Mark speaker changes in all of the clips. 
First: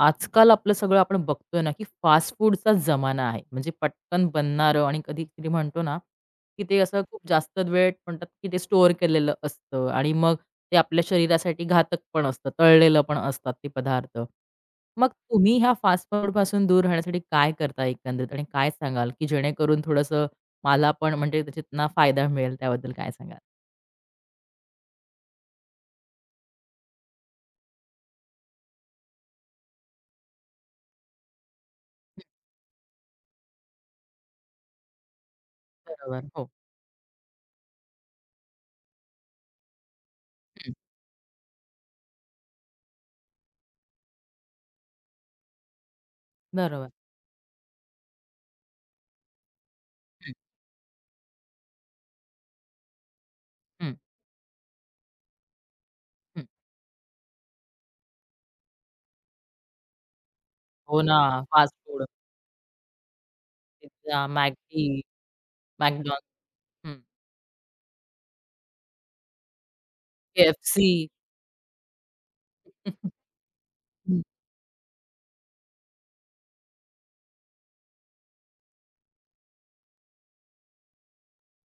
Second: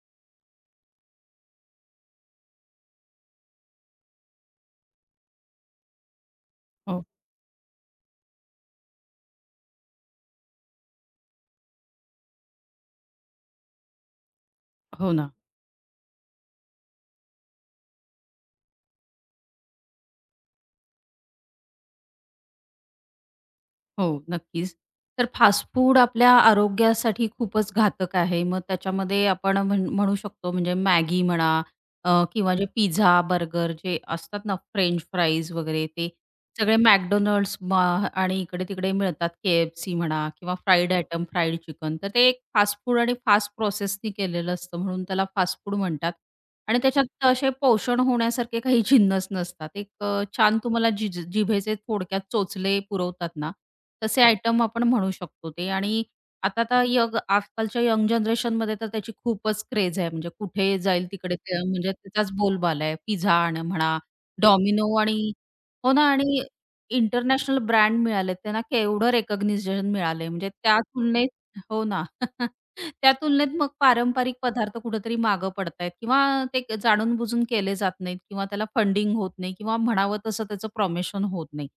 Speaker 1: आजकाल आपलं सगळं आपण बघतोय ना, की फास्ट फूडचाच जमाना आहे. म्हणजे पटकन बनणारं आणि कधी-कधी म्हणतो ना, की ते असं
Speaker 2: हो,
Speaker 1: खूप जास्त वेळ म्हणतात, की ते स्टोअर केलेलं असतं आणि मग ते आपल्या शरीरासाठी घातक पण असतं. तळलेलं पण असतात ते पदार्थ. मग
Speaker 2: हो ना.
Speaker 1: तुम्ही ह्या फास्ट फूडपासून दूर राहण्यासाठी काय करता एकंदरीत आणि काय सांगाल, की जेणेकरून थोडंसं मला पण म्हणजे त्याच्यातनं फायदा मिळेल त्याबद्दल काय सांगाल?
Speaker 2: हो, नक्कीच. तर फास्ट फूड आपल्या आरोग्यासाठी खूपच घातक आहे. मग त्याच्यामध्ये आपण म्हणू शकतो म्हणजे मॅगी म्हणा किंवा जे पिझ्झा, बर्गर जे असतात ना फ्रेंच फ्राईज वगैरे ते
Speaker 1: बरोबर. हो.
Speaker 2: सगळे McDonald's आणि इकडे-तिकडे मिळतात. KFC म्हणा किंवा
Speaker 1: हं.
Speaker 2: Fried item, fried chicken. तर ते एक फास्ट फूड आणि फास्ट प्रोसेसनी केलेलं असतं म्हणून त्याला फास्ट फूड म्हणतात. आणि
Speaker 1: बरोबर.
Speaker 2: त्याच्यात असे पोषण होण्यासारखे काही जिन्नस नसतात. एक
Speaker 1: हं,
Speaker 2: छान तुम्हाला जी जिभेचे थोडक्यात चोचले पुरवतात ना
Speaker 1: हं,
Speaker 2: तसे आयटम आपण म्हणू शकतो ते आणि
Speaker 1: हं.
Speaker 2: आता आता यंग आजकालच्या यंग जनरेशनमध्ये तर त्याची खूपच क्रेज आहे. म्हणजे कुठे
Speaker 1: हो
Speaker 2: जाईल
Speaker 1: ना,
Speaker 2: तिकडे ते
Speaker 1: फास्ट
Speaker 2: म्हणजे
Speaker 1: फूड,
Speaker 2: त्याचाच बोलबाला आहे. पिझ्झा आणि म्हणा,
Speaker 1: पिझ्झा, मॅगी.
Speaker 2: डॉमिनो आणि हो ना
Speaker 1: McDonald's,
Speaker 2: आणि
Speaker 1: हं.
Speaker 2: इंटरनॅशनल ब्रँड मिळाले त्यांना केवढं रिकॉग्निशन मिळालंय म्हणजे त्या
Speaker 1: KFC.
Speaker 2: तुलनेत हो ना. त्या तुलनेत मग
Speaker 1: हं.
Speaker 2: पारंपरिक पदार्थ कुठेतरी मागं पडतायत किंवा ते जाणून-बुजून केले जात नाहीत किंवा त्याला फंडिंग होत नाही किंवा म्हणावं तसं त्याचं प्रमोशन होत नाही.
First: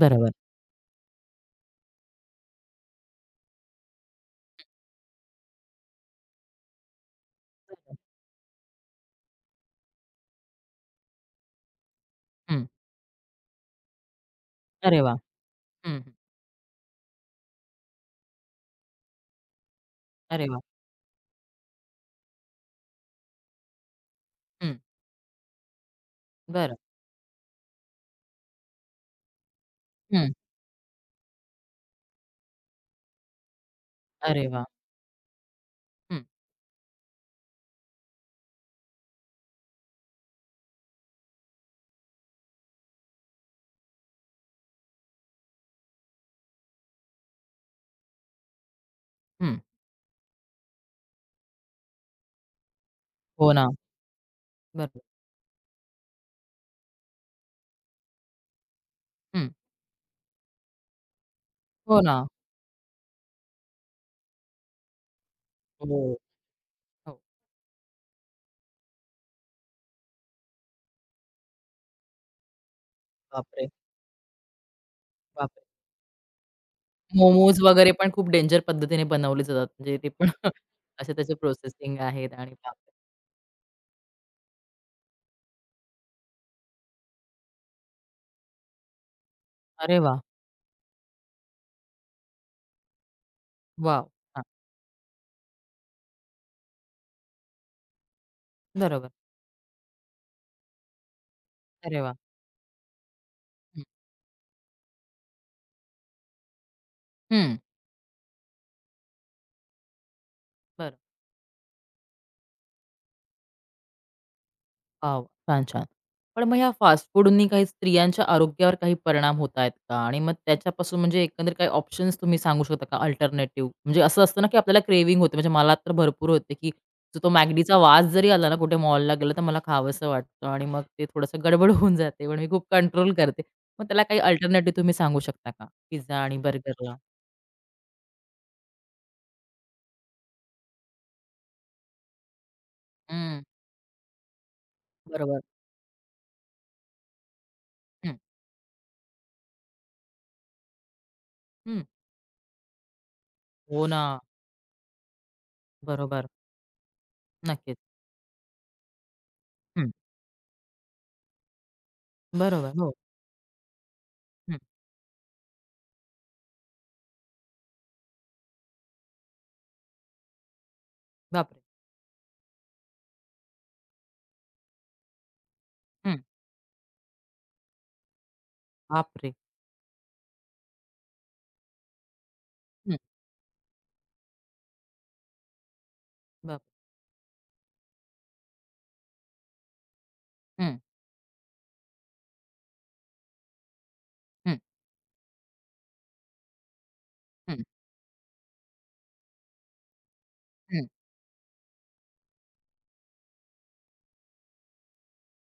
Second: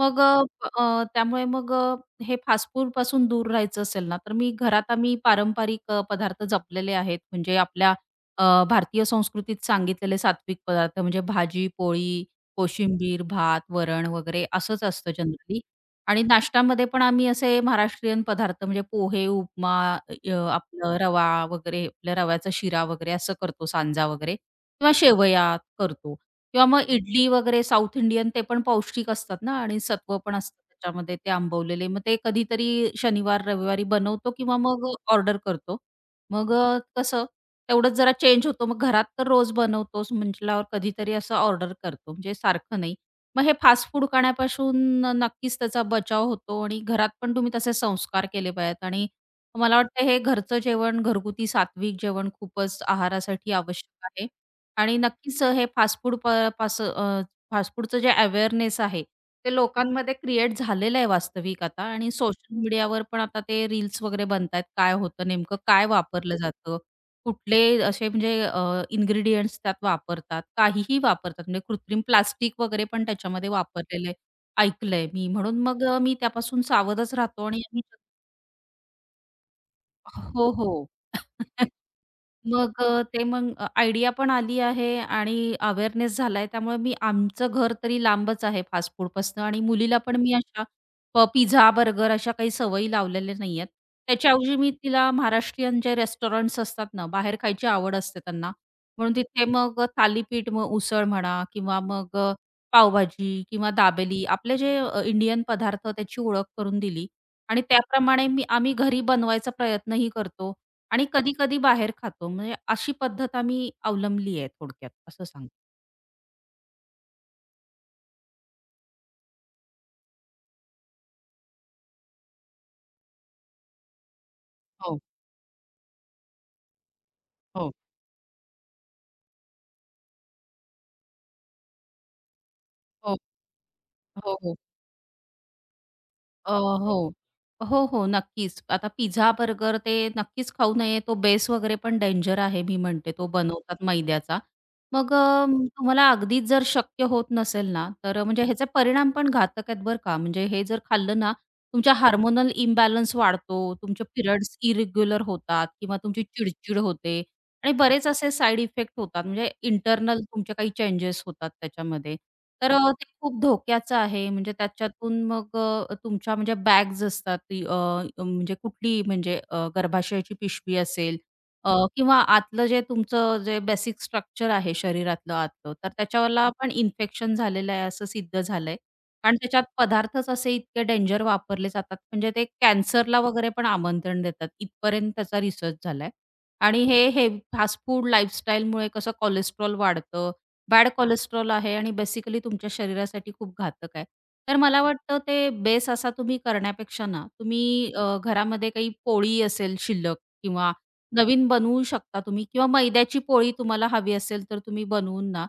Speaker 2: मग
Speaker 1: बरोबर.
Speaker 2: अ, त्यामुळे हे फास्ट फूडपासून दूर राहायचं असेल ना, तर मी घरात आम्ही पारंपरिक पदार्थ जपलेले आहेत. म्हणजे आपल्या भारतीय संस्कृतीत सांगितलेले सात्विक पदार्थ म्हणजे भाजी, पोळी,
Speaker 1: हं.
Speaker 2: कोशिंबीर, भात, वरण वगैरे असंच
Speaker 1: अरे
Speaker 2: असतं
Speaker 1: वाह!
Speaker 2: जनरली.
Speaker 1: हं, हं.
Speaker 2: आणि नाश्त्यामध्ये पण आम्ही असे महाराष्ट्रीयन पदार्थ म्हणजे पोहे, उपमा,
Speaker 1: अरे वाह!
Speaker 2: आपलं रवा वगैरे, आपल्या रव्याचा शिरा वगैरे असं करतो, सांजा वगैरे
Speaker 1: हं.
Speaker 2: किंवा शेवया करतो. किंवा
Speaker 1: बरं.
Speaker 2: मग इडली वगैरे साऊथ इंडियन ते पण पौष्टिक असतात ना आणि सत्व
Speaker 1: हं.
Speaker 2: पण असतं त्याच्यामध्ये ते आंबवलेले. मग ते कधीतरी शनिवार, रविवारी बनवतो
Speaker 1: अरे
Speaker 2: किंवा
Speaker 1: वाह!
Speaker 2: मग ऑर्डर करतो.
Speaker 1: हं,
Speaker 2: कसं तेवढंच जरा चेंज होतो. मग घरात तर रोज बनवतोच म्हटल्यावर कधीतरी असं ऑर्डर करतो. म्हणजे सारखं नाही. मग हे फास्ट फूड खाण्यापासून नक्कीच त्याचा बचाव होतो आणि घरात पण तुम्ही तसे संस्कार केले पाहिजेत आणि
Speaker 1: हं.
Speaker 2: मला वाटतं हे घरचं जेवण, घरगुती सात्विक जेवण खूपच
Speaker 1: हो
Speaker 2: आहारासाठी
Speaker 1: ना.
Speaker 2: आवश्यक आहे. आणि
Speaker 1: बरोबर.
Speaker 2: नक्कीच हे फास्ट फूड प पास अ, फास्ट फूडचं जे अवेअरनेस आहे,
Speaker 1: हं.
Speaker 2: ते लोकांमध्ये क्रिएट झालेलं आहे वास्तविक आता
Speaker 1: हो
Speaker 2: आणि
Speaker 1: ना.
Speaker 2: सोशल मीडियावर पण आता ते रील्स वगैरे बनतायत. काय होतं नेमकं काय
Speaker 1: हो,
Speaker 2: वापरलं जातं?
Speaker 1: हो.
Speaker 2: कुठले असे म्हणजे अ, त्यात वापरतात? काहीही वापरतात म्हणजे कृत्रिम प्लास्टिक वगैरे पण त्याच्यामध्ये
Speaker 1: बापरे!
Speaker 2: वापरलेलं आहे, ऐकलंय मी. म्हणून
Speaker 1: बापरे!
Speaker 2: मी त्यापासून सावधच राहतो आणि
Speaker 1: मोमोज
Speaker 2: आम्ही
Speaker 1: वगैरे पण खूप डेंजर पद्धतीने बनवले जातात. म्हणजे ते पण
Speaker 2: हो, हो.
Speaker 1: असे त्याचे प्रोसेसिंग आहेत आणि
Speaker 2: मग
Speaker 1: बापरे!
Speaker 2: अ, ते मग आयडिया पण आली आहे आणि अवेअरनेस झालाय. त्यामुळे मी आमचं घर तरी लांबच आहे फास्ट फूडपासनं आणि
Speaker 1: अरे
Speaker 2: मुलीला पण
Speaker 1: वाह!
Speaker 2: मी अशा पिझ्झा, बर्गर अशा काही सवयी लावलेल्या नाहीयेत.
Speaker 1: वॉव! हां.
Speaker 2: त्याच्याऐवजी मी तिला महाराष्ट्रीयन जे रेस्टॉरंट्स असतात ना, बाहेर खायची आवड असते त्यांना.
Speaker 1: बरोबर.
Speaker 2: म्हणून तिथे मग थालीपीठ, मग उसळ म्हणा किंवा
Speaker 1: अरे वाह!
Speaker 2: पावभाजी किंवा
Speaker 1: हं.
Speaker 2: दाबेली आपले जे इंडियन पदार्थ त्याची ओळख करून दिली
Speaker 1: हं.
Speaker 2: आणि त्याप्रमाणे मी आम्ही घरी बनवायचा प्रयत्नही करतो.
Speaker 1: बरं.
Speaker 2: आणि कधी-कधी बाहेर खातो. म्हणजे अशी पद्धत आम्ही अवलंबली आहे थोडक्यात
Speaker 1: वॉव!
Speaker 2: असं सांगते.
Speaker 1: छान, छान. पण मग ह्या फास्ट फूडनी काही स्त्रियांच्या आरोग्यावर काही परिणाम होत आहेत का? आणि मग त्याच्यापासून म्हणजे एकंदरीत काही ऑप्शन्स तुम्ही सांगू शकता का अल्टरनेटिव्ह? म्हणजे असं असतं ना, की आपल्याला
Speaker 2: हो,
Speaker 1: क्रेव्हिंग होते. म्हणजे मला तर भरपूर होते, की जो तो
Speaker 2: हो,
Speaker 1: मॅकडीचा वास जरी आला ना, कुठे मॉलला गेलं तर मला खावंसं वाटतं आणि मग ते थोडंसं गडबड होऊन जाते. पण मी खूप कंट्रोल
Speaker 2: हो,
Speaker 1: करते. मग त्याला काही
Speaker 2: हो, हो.
Speaker 1: अल्टरनेटिव्ह तुम्ही सांगू शकता का? पिझ्झा आणि बर्गरला?
Speaker 2: हो. हो, हो. नक्कीच. आता पिझ्झा, बर्गर ते नक्कीच खाऊ नये. तो बेस वगैरे पण डेंजर आहे मी म्हणते. तो
Speaker 1: हं,
Speaker 2: बनवतात मैद्याचा.
Speaker 1: बरोबर.
Speaker 2: तुम्हाला अगदीच जर शक्य होत नसेल ना,
Speaker 1: हं,
Speaker 2: तर म्हणजे ह्याचे परिणाम पण घातक आहेत बरं का. म्हणजे हे जर खाल्लं ना,
Speaker 1: हं.
Speaker 2: तुमच्या हार्मोनल इम्बॅलन्स वाढतो,
Speaker 1: हो ना.
Speaker 2: तुमचे पिरियड्स इरेग्युलर होतात किंवा तुमची
Speaker 1: बरोबर.
Speaker 2: चिडचिड होते. आणि
Speaker 1: नक्कीच.
Speaker 2: बरेच असे साइड इफेक्ट होतात म्हणजे
Speaker 1: हं.
Speaker 2: इंटरनल तुमचे काही चेंजेस होतात त्याच्यामध्ये. तर
Speaker 1: बरोबर.
Speaker 2: अ,
Speaker 1: हो.
Speaker 2: ते खूप धोक्याचं आहे. म्हणजे
Speaker 1: हं.
Speaker 2: त्याच्यातून तुमच्या म्हणजे बॅग्स असतात ती म्हणजे कुठली गर्भाशयाची पिशवी असेल
Speaker 1: बापरे!
Speaker 2: किंवा आतलं जे तुमचं जे बेसिक स्ट्रक्चर आहे शरीरातलं आतलं, तर
Speaker 1: हं.
Speaker 2: त्याच्याला पण इन्फेक्शन झालेलं आहे असं सिद्ध झालंय.
Speaker 1: बापरे!
Speaker 2: कारण त्याच्यात पदार्थच असे इतके डेंजर वापरले जातात म्हणजे ते कॅन्सरला वगैरे पण आमंत्रण देतात. इथपर्यंत त्याचा रिसर्च झालाय.
Speaker 1: बाप
Speaker 2: आणि हे हे फास्ट फूड लाईफस्टाईलमुळे कसं कोलेस्ट्रॉल वाढतं,
Speaker 1: हं,
Speaker 2: बॅड कोलेस्ट्रॉल आहे आणि बेसिकली तुमच्या शरीरासाठी खूप घातक आहे. तर
Speaker 1: हं,
Speaker 2: मला वाटतं ते बेस असा तुम्ही करण्यापेक्षा ना,
Speaker 1: हं,
Speaker 2: तुम्ही घरामध्ये काही पोळी असेल शिल्लक किंवा
Speaker 1: हं.
Speaker 2: नवीन बनवू शकता तुम्ही किंवा मैद्याची पोळी तुम्हाला हवी असेल तर तुम्ही बनवून ना,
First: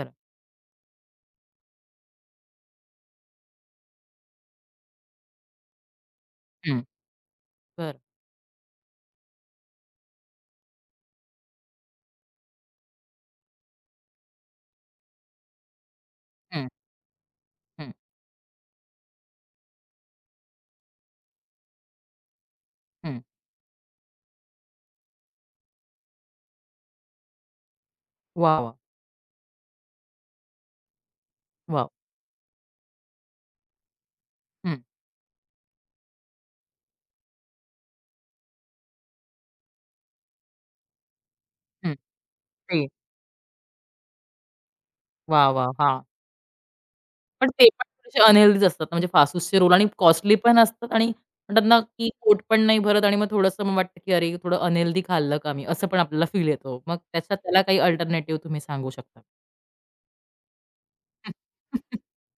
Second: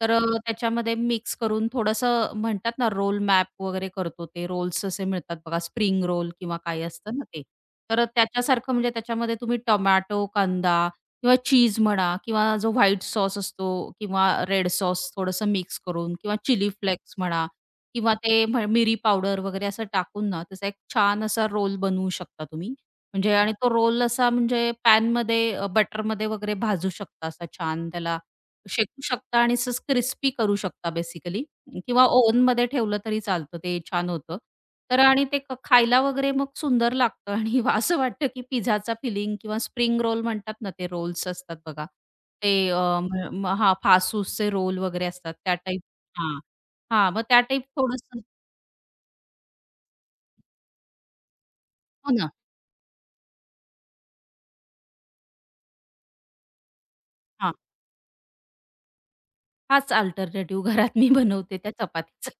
Speaker 2: तर अ, त्याच्यामध्ये मिक्स करून थोडंसं म्हणतात ना, रोल मॅप वगैरे करतो ते रोल्स असे मिळतात बघा स्प्रिंग रोल किंवा
Speaker 1: हं,
Speaker 2: काय असतं ना ते.
Speaker 1: बरं.
Speaker 2: तर त्याच्यासारखं म्हणजे त्याच्यामध्ये तुम्ही टोमॅटो, कांदा किंवा चीज म्हणा किंवा जो व्हाईट सॉस असतो किंवा रेड सॉस थोडंसं मिक्स करून किंवा
Speaker 1: हं,
Speaker 2: चिली फ्लेक्स म्हणा
Speaker 1: हं,
Speaker 2: किंवा ते म्ह मिरी पावडर वगैरे असं टाकून ना, त्याचा एक छान असा रोल बनवू शकता तुम्ही.
Speaker 1: हं.
Speaker 2: म्हणजे आणि तो रोल असा म्हणजे पॅनमध्ये बटरमध्ये वगैरे भाजू शकता असा छान त्याला
Speaker 1: वाह, वाह!
Speaker 2: शेकू शकता आणि असंच क्रिस्पी करू शकता बेसिकली
Speaker 1: वाव!
Speaker 2: किंवा ओव्हनमध्ये ठेवलं तरी चालतं ते छान होतं.
Speaker 1: हं,
Speaker 2: तर आणि ते खायला वगैरे मग सुंदर लागतं आणि असं वाटतं की पिझ्झाचा फिलिंग किंवा स्प्रिंग रोल म्हणतात ना ते रोल्स असतात बघा.
Speaker 1: हं.
Speaker 2: ते अ,
Speaker 1: ते
Speaker 2: म हां, फासुसचे रोल वगैरे असतात
Speaker 1: वाह,
Speaker 2: त्या
Speaker 1: वाह!
Speaker 2: टाइप
Speaker 1: हां.
Speaker 2: हां. हां, मग त्या
Speaker 1: पण
Speaker 2: टाइप
Speaker 1: ते पण
Speaker 2: थोडंसं
Speaker 1: थोडेसे अनहेल्दीच असतात म्हणजे फासुसचे रोल आणि कॉस्टली पण असतात आणि म्हणतात ना, की
Speaker 2: हो ना.
Speaker 1: पोट पण नाही भरत आणि मग थोडंसं मग वाटतं, की "अरे, थोडं अनहेल्दी खाल्लं का मी?" असं पण आपल्याला फील येतो. मग त्याच्यात त्याला काही अल्टरनेटिव्ह तुम्ही सांगू शकता?
Speaker 2: हाच अल्टरनेटिव्ह घरात मी बनवते त्या चपातीचा.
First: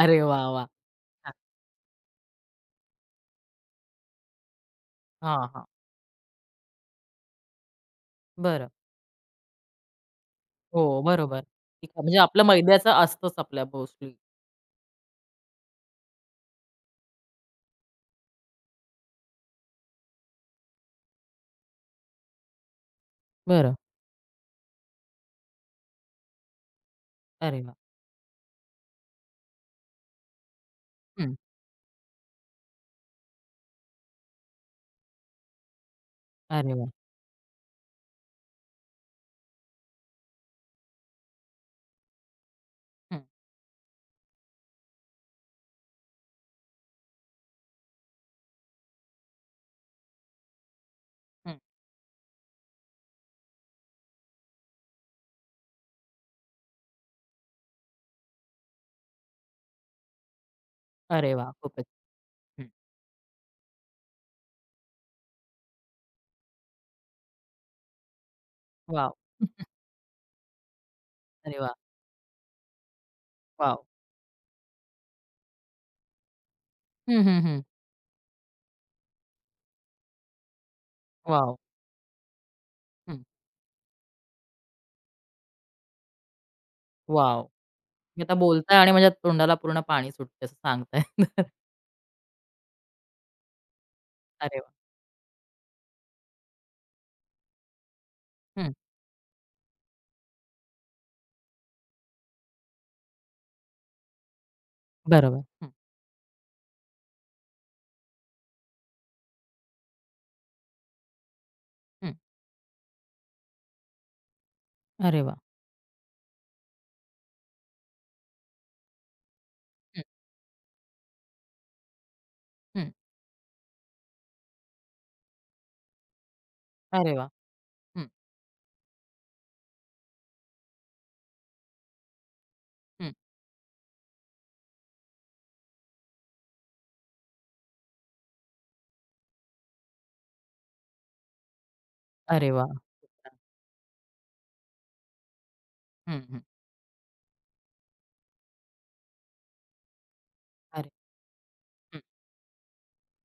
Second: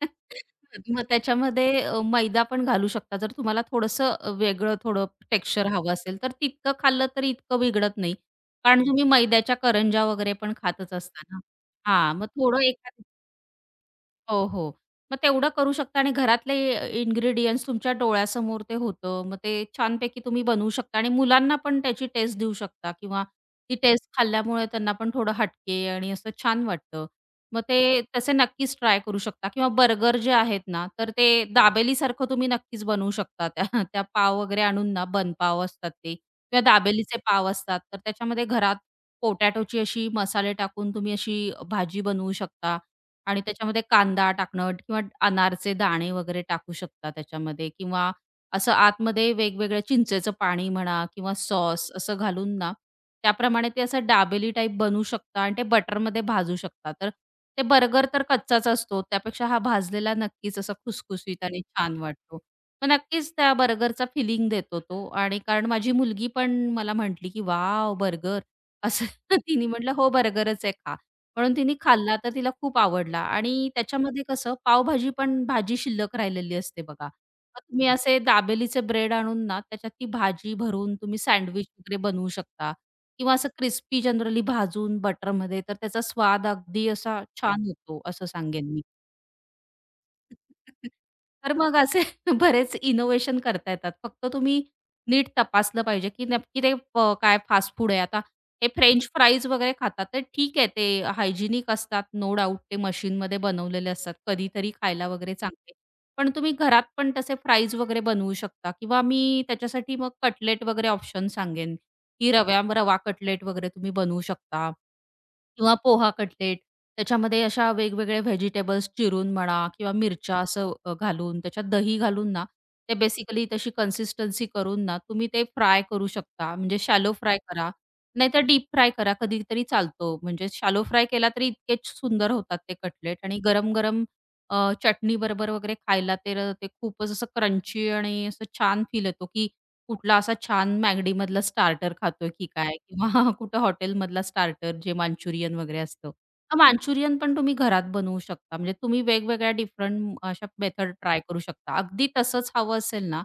Speaker 1: अरे वाह, वाह!
Speaker 2: मग
Speaker 1: हां,
Speaker 2: त्याच्यामध्ये मैदा पण घालू शकता. जर तुम्हाला थोडंसं वेगळं थोडं
Speaker 1: हां, हां.
Speaker 2: टेक्स्चर हवं असेल, तर तितकं खाल्लं तरी इतकं बिघडत नाही.
Speaker 1: बरं.
Speaker 2: कारण तुम्ही मैद्याच्या करंज्या वगैरे पण खातच
Speaker 1: हो,
Speaker 2: असता
Speaker 1: बरोबर.
Speaker 2: ना.
Speaker 1: ठीक आहे.
Speaker 2: हां,
Speaker 1: म्हणजे
Speaker 2: मग
Speaker 1: आपलं
Speaker 2: थोडं
Speaker 1: मैद्याचं
Speaker 2: एखाद
Speaker 1: असतंच आपल्या मोस्टली.
Speaker 2: हो, हो. मग तेवढं करू शकता आणि घरातले इन्ग्रीडियंट्स तुमच्या डोळ्यासमोर ते होतं. मग ते छानपैकी तुम्ही बनवू शकता आणि मुलांना पण त्याची टेस्ट देऊ शकता किंवा
Speaker 1: बरं.
Speaker 2: ती टेस्ट खाल्ल्यामुळे त्यांना पण थोडं हटके आणि असं छान वाटतं.
Speaker 1: अरे
Speaker 2: मग
Speaker 1: वाह!
Speaker 2: ते तसे नक्कीच ट्राय करू शकता किंवा बर्गर जे आहेत ना, तर
Speaker 1: हं.
Speaker 2: ते दाबेलीसारखं तुम्ही नक्कीच बनवू शकता. त्या त्या पाव वगैरे आणून ना, बनपाव असतात ते किंवा
Speaker 1: अरे वाह!
Speaker 2: दाबेलीचे पाव असतात. तर त्याच्यामध्ये घरात पोटॅटोची अशी मसाले टाकून तुम्ही अशी भाजी बनवू शकता
Speaker 1: हं,
Speaker 2: आणि त्याच्यामध्ये कांदा टाकणं किंवा अनारचे दाणे वगैरे टाकू शकता त्याच्यामध्ये किंवा असं आतमध्ये वेगवेगळ्या चिंचेचं पाणी म्हणा किंवा
Speaker 1: हं.
Speaker 2: सॉस असं घालून ना त्याप्रमाणे ते असं डाबेली टाईप बनवू शकता आणि ते बटरमध्ये भाजू शकता. तर ते बर्गर तर कच्चाच असतो. त्यापेक्षा हा भाजलेला नक्कीच असा
Speaker 1: अरे
Speaker 2: खुसखुशीत
Speaker 1: वाह!
Speaker 2: आणि
Speaker 1: खूपच.
Speaker 2: छान वाटतो.
Speaker 1: हं.
Speaker 2: मग नक्कीच त्या बर्गरचा फिलिंग देतो तो आणि कारण माझी मुलगी पण मला म्हटली, की "वॉव! बर्गर" असं
Speaker 1: वॉव!
Speaker 2: तिने म्हटलं, "हो, बर्गरच आहे, खा." म्हणून
Speaker 1: अरे वाह!
Speaker 2: तिने खाल्ला तर तिला खूप आवडला आणि
Speaker 1: वॉव!
Speaker 2: त्याच्यामध्ये कसं पावभाजी पण भाजी शिल्लक राहिलेली असते बघा.
Speaker 1: हं, हं,
Speaker 2: मग
Speaker 1: हं.
Speaker 2: तुम्ही असे दाबेलीचे ब्रेड आणून ना त्याच्यात ती भाजी भरून तुम्ही
Speaker 1: वॉव!
Speaker 2: सँडविच वगैरे बनवू शकता
Speaker 1: हं.
Speaker 2: किंवा असं क्रिस्पी जनरली भाजून बटरमध्ये तर त्याचा स्वाद अगदी असा
Speaker 1: वॉव!
Speaker 2: छान होतो
Speaker 1: तुम्ही
Speaker 2: असं
Speaker 1: आता बोलताय
Speaker 2: सांगेन
Speaker 1: आणि माझ्या तोंडाला पूर्ण पाणी सुटते असं सांगताय.
Speaker 2: तर मग असे बरेच इनोव्हेशन करता येतात. फक्त
Speaker 1: अरे
Speaker 2: तुम्ही
Speaker 1: वाह!
Speaker 2: नीट तपासलं पाहिजे, की नक्की ते काय फास्ट फूड आहे. आता हे
Speaker 1: हं.
Speaker 2: फ्रेंच फ्राईज वगैरे खातात, ते ठीक आहे ते हायजिनिक असतात, नो डाउट ते मशीनमध्ये बनवलेले असतात. कधीतरी खायला वगैरे
Speaker 1: बरोबर. हं,
Speaker 2: चांगले. पण तुम्ही घरात पण तसे फ्राईज वगैरे बनवू शकता किंवा मी त्याच्यासाठी मग कटलेट वगैरे ऑप्शन सांगेन.
Speaker 1: हं.
Speaker 2: की रवा कटलेट वगैरे तुम्ही बनवू शकता
Speaker 1: अरे वाह!
Speaker 2: किंवा पोहा कटलेट. त्याच्यामध्ये अशा वेगवेगळे व्हेजिटेबल्स चिरून म्हणा किंवा
Speaker 1: हं,
Speaker 2: मिरच्या असं घालून त्याच्यात दही घालून ना,
Speaker 1: हं.
Speaker 2: ते बेसिकली तशी कन्सिस्टन्सी करून ना, तुम्ही ते फ्राय करू शकता. म्हणजे शॅलो
Speaker 1: अरे वाह!
Speaker 2: फ्राय करा,
Speaker 1: हं,
Speaker 2: नाहीतर डीप फ्राय करा कधीतरी चालतो. म्हणजे शॅलो फ्राय केला तरी इतकेच सुंदर होतात ते
Speaker 1: हं.
Speaker 2: कटलेट आणि गरम-गरम अ, चटणीबरोबर वगैरे खायला तर ते खूपच असं क्रंची आणि असं छान फील येतो की कुठला असा छान मॅगडीमधला स्टार्टर खातोय की
Speaker 1: अरे
Speaker 2: काय?
Speaker 1: वाह!
Speaker 2: किंवा कुठं हॉटेलमधला स्टार्टर जे मांचुरियन वगैरे असतं.
Speaker 1: हं, हं.
Speaker 2: मांचुरियन पण तुम्ही घरात बनवू शकता. म्हणजे तुम्ही वेगवेगळ्या डिफरंट अशा
Speaker 1: अरे
Speaker 2: मेथड ट्राय करू शकता.
Speaker 1: हं.
Speaker 2: अगदी तसंच हवं असेल ना,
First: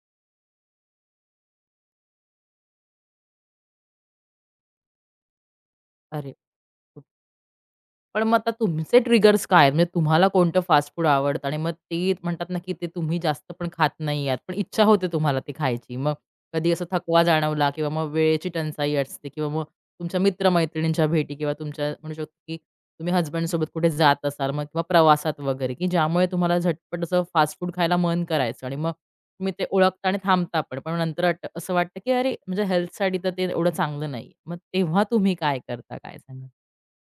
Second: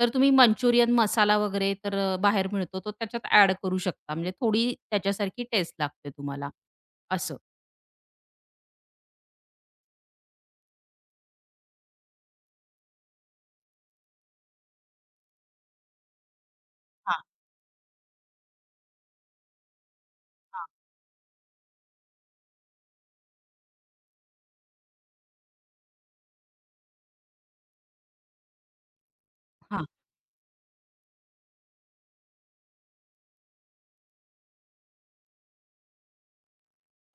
Speaker 2: तर तुम्ही मंचुरियन मसाला वगैरे तर बाहेर मिळतो, तो त्याच्यात ॲड करू शकता. म्हणजे थोडी त्याच्यासारखी टेस्ट लागते
Speaker 1: अरे
Speaker 2: तुम्हाला असं.
Speaker 1: पण मग आता तुमचे ट्रिगर्स काय आहेत? म्हणजे तुम्हाला कोणतं फास्ट फूड आवडतं आणि मग ते म्हणतात ना, की ते तुम्ही जास्त पण खात नाही आहात, पण इच्छा होते तुम्हाला ते खायची. मग कधी असा थकवा
Speaker 2: हां,
Speaker 1: जाणवला किंवा मग वेळेची टंचाई असते किंवा मग तुमच्या मित्र
Speaker 2: हां.
Speaker 1: भेटी किंवा तुमच्या म्हणू शकतो, की तुम्ही हसबँडसोबत कुठे जात असाल मग किंवा प्रवासात वगैरे, की ज्यामुळे तुम्हाला झटपट असं फास्ट फूड खायला मन करायचं आणि मग तुम्ही ते ओळखता आणि थांबता पण. पण नंतर वाटतं असं वाटतं, की अरे, म्हणजे हेल्थसाठी तर ते एवढं चांगलं नाहीये. मग तेव्हा तुम्ही काय करता? काय सांगाल?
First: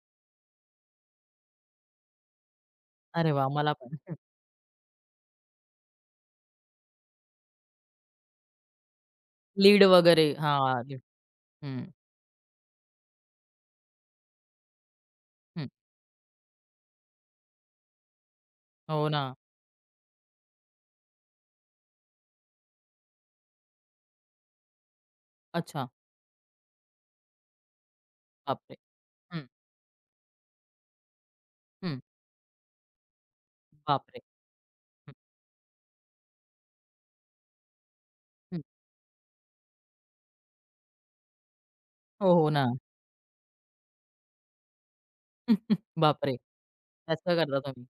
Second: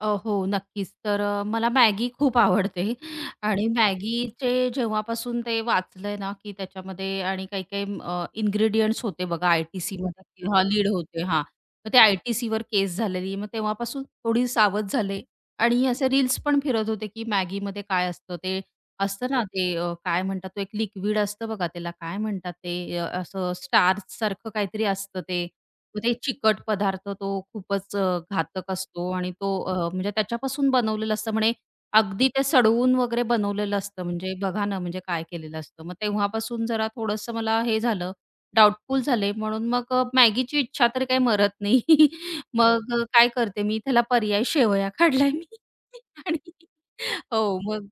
Speaker 2: हो, नक्कीच. तर मला मॅगी खूप आवडते
Speaker 1: अरे वाह!
Speaker 2: आणि
Speaker 1: मला पण.
Speaker 2: मॅगीचे जेव्हापासून ते वाचलंय ना, की त्याच्यामध्ये आणि काही-काही इन्ग्रीडियंट्स होते बघा
Speaker 1: लीड
Speaker 2: आय-टी-सीमध्ये
Speaker 1: वगैरे.
Speaker 2: किंवा
Speaker 1: हां,
Speaker 2: लीड
Speaker 1: लीड.
Speaker 2: होते हां.
Speaker 1: हं,
Speaker 2: मग ते आय-टी-सीवर केस झालेली. मग तेव्हापासून थोडी सावध झाले
Speaker 1: हं.
Speaker 2: आणि असे रील्स पण फिरत होते, की मॅगीमध्ये काय असतं ते
Speaker 1: हो ना.
Speaker 2: असतं ना, ते काय म्हणतात तो एक लिक्विड असतं बघा त्याला काय म्हणतात ते असं स्टार्चसारखं काहीतरी असतं ते
Speaker 1: अच्छा.
Speaker 2: मग ते चिकट पदार्थ तो खूपच घातक
Speaker 1: बापरे!
Speaker 2: असतो आणि
Speaker 1: हं,
Speaker 2: तो म्हणजे त्याच्यापासून बनवलेलं असतं म्हणे.
Speaker 1: हं.
Speaker 2: अगदी ते सडवून वगैरे बनवलेलं असतं
Speaker 1: बापरे!
Speaker 2: म्हणजे बघा ना म्हणजे
Speaker 1: हं,
Speaker 2: काय केलेलं असतं. मग तेव्हापासून जरा थोडंसं मला हे झालं,
Speaker 1: हं.
Speaker 2: डाउटफुल झाले म्हणून मग मॅगीची इच्छा तर काही मरत नाही.
Speaker 1: हो, हो ना.
Speaker 2: मग काय करते मी त्याला पर्याय शेवया काढलाय मी
Speaker 1: बापरे!
Speaker 2: आणि
Speaker 1: असं करता
Speaker 2: हो,
Speaker 1: तुम्ही.
Speaker 2: मग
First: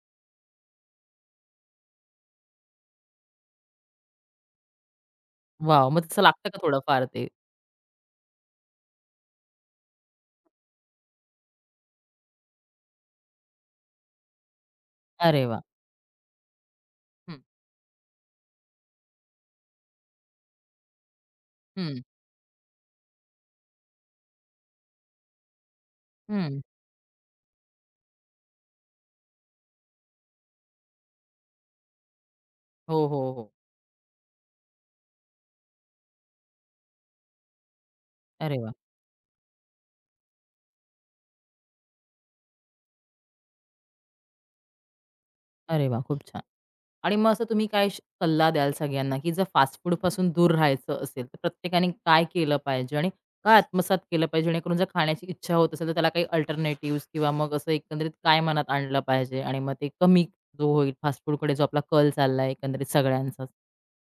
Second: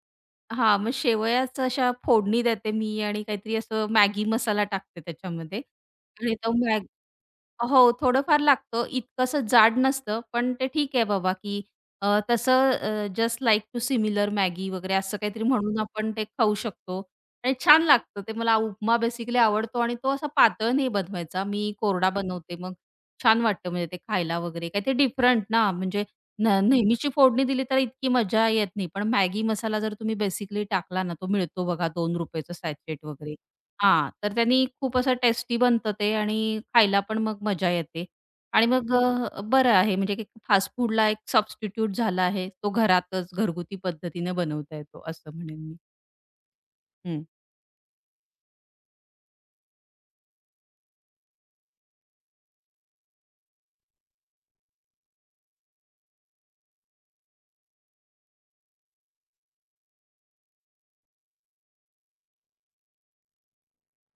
Speaker 2: हां, मग शेवयाच अशा फोडणी देते मी आणि काहीतरी असं मॅगी मसाला टाकते त्याच्यामध्ये
Speaker 1: वाव मग तसं
Speaker 2: आणि
Speaker 1: लागतं
Speaker 2: तो
Speaker 1: का
Speaker 2: मॅग
Speaker 1: थोडंफार ते?
Speaker 2: हो, थोडंफार लागतं. इतकंसं जाड नसतं, पण ते ठीक आहे बाबा, की तसं just like to similar Maggi वगैरे असं काहीतरी
Speaker 1: अरे वाह!
Speaker 2: म्हणून आपण ते खाऊ शकतो
Speaker 1: हं,
Speaker 2: आणि छान लागतं. ते मला उपमा बेसिकली आवडतो आणि तो असा पातळ नाही बनवायचा. मी
Speaker 1: हं,
Speaker 2: कोरडा बनवते, मग छान वाटतं म्हणजे ते खायला वगैरे. काहीतरी डिफरंट ना, म्हणजे
Speaker 1: हं.
Speaker 2: नेहमीची फोडणी दिली तर इतकी मजा येत नाही. पण मॅगी मसाला जर तुम्ही बेसिकली टाकला ना, तो मिळतो बघा ₹2 चा
Speaker 1: हो,
Speaker 2: सॅचेट
Speaker 1: हो,
Speaker 2: वगैरे.
Speaker 1: हो.
Speaker 2: हां, तर त्यांनी खूप असं टेस्टी बनतं ते आणि खायला पण मग मजा येते.
Speaker 1: अरे
Speaker 2: आणि
Speaker 1: वाह!
Speaker 2: बरं आहे म्हणजे एक फास्ट फूडला एक सबस्टिट्यूट झाला आहे. तो घरातच घरगुती पद्धतीने बनवता येतो असं म्हणेन मी.
Speaker 1: अरे वाह! खूप छान. आणि मग असं तुम्ही काय श सल्ला द्याल सगळ्यांना, की जर फास्ट फूडपासून दूर राहायचं असेल, तर प्रत्येकाने काय केलं पाहिजे आणि काय आत्मसात केलं पाहिजे? जेणेकरून जर खाण्याची इच्छा होत असेल, तर त्याला काही अल्टरनेटिव्हज किंवा मग असं एकंदरीत काय मनात आणलं पाहिजे आणि मग ते कमी जो होईल फास्ट फूडकडे जो आपला कल चाललाय एकंदरीत सगळ्यांचाच?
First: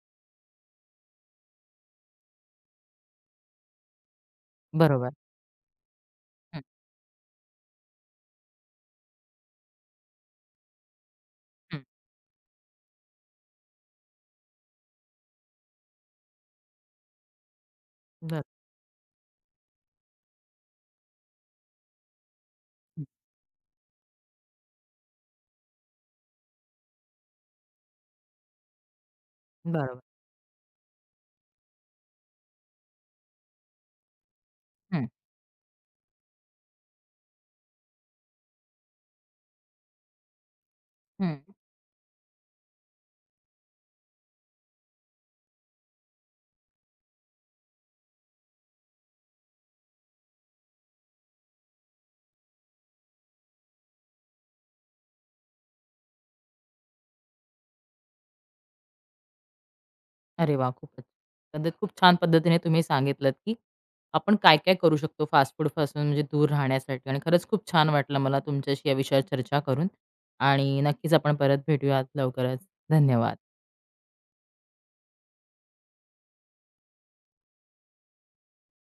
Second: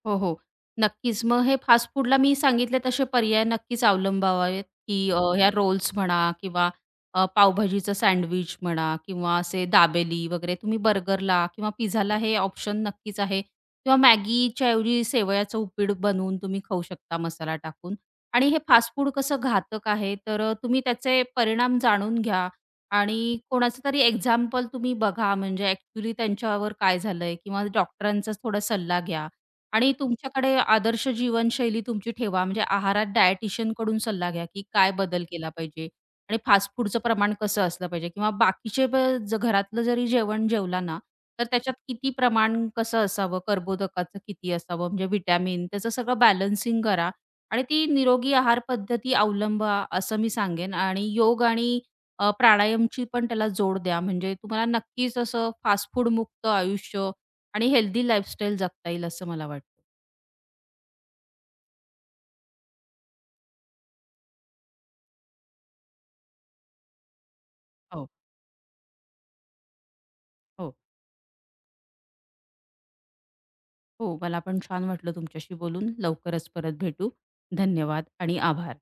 Speaker 2: हो, हो. नक्कीच. मग हे फास्ट फूडला मी सांगितले तसे पर्याय नक्कीच अवलंबावेत, की
Speaker 1: बरोबर.
Speaker 2: ह्या रोल्स म्हणा
Speaker 1: हं,
Speaker 2: किंवा पावभाजीचं सँडविच म्हणा किंवा असे दाबेली वगैरे तुम्ही बर्गरला किंवा
Speaker 1: हं.
Speaker 2: पिझ्झाला हे ऑप्शन नक्कीच आहे किंवा मॅगीच्या ऐवजी शेवयाचं उपीट बनवून तुम्ही खाऊ शकता मसाला टाकून.
Speaker 1: बरं.
Speaker 2: आणि हे फास्ट फूड कसं घातक आहे, तर तुम्ही त्याचे परिणाम जाणून घ्या
Speaker 1: हं.
Speaker 2: आणि कोणाचं तरी एक्झाम्पल तुम्ही बघा म्हणजे ॲक्चुअली त्यांच्यावर काय झालंय किंवा डॉक्टरांचा थोडा सल्ला घ्या. आणि
Speaker 1: बरोबर.
Speaker 2: तुमच्याकडे आदर्श जीवनशैली तुमची ठेवा. म्हणजे आहारात कड़ून सल्ला घ्या, की काय
Speaker 1: हं,
Speaker 2: बदल केला पाहिजे आणि फास्ट फूडचं प्रमाण कसं असलं पाहिजे किंवा बाकीचे ब ज घरातलं जरी जेवण जेवला ना,
Speaker 1: हं.
Speaker 2: तर त्याच्यात किती प्रमाण कसं असावं, कर्बोदकाचं किती असावं, म्हणजे व्हिटॅमिन त्याचं सगळं बॅलन्सिंग करा आणि ती निरोगी आहार पद्धती अवलंबा असं मी सांगेन आणि योग आणि प्राणायामची पण त्याला जोड द्या. म्हणजे तुम्हाला नक्कीच असं फास्ट फूड मुक्त आयुष्य आणि हेल्दी लाईफस्टाईल जगता येईल असं मला वाटतं.
Speaker 1: अरे वाह! खूपच. पद्धत खूप छान पद्धतीने तुम्ही सांगितलत, की आपण काय-काय करू शकतो फास्ट फूडपासून म्हणजे दूर राहण्यासाठी आणि खरंच खूप छान
Speaker 2: हो,
Speaker 1: वाटलं मला तुमच्याशी या विषयावर चर्चा करून
Speaker 2: हो,
Speaker 1: आणि नक्कीच आपण परत भेटूयात लवकरच. धन्यवाद.
Speaker 2: हो. मला पण छान वाटलं तुमच्याशी बोलून. लवकरच परत भेटू. धन्यवाद आणि आभार.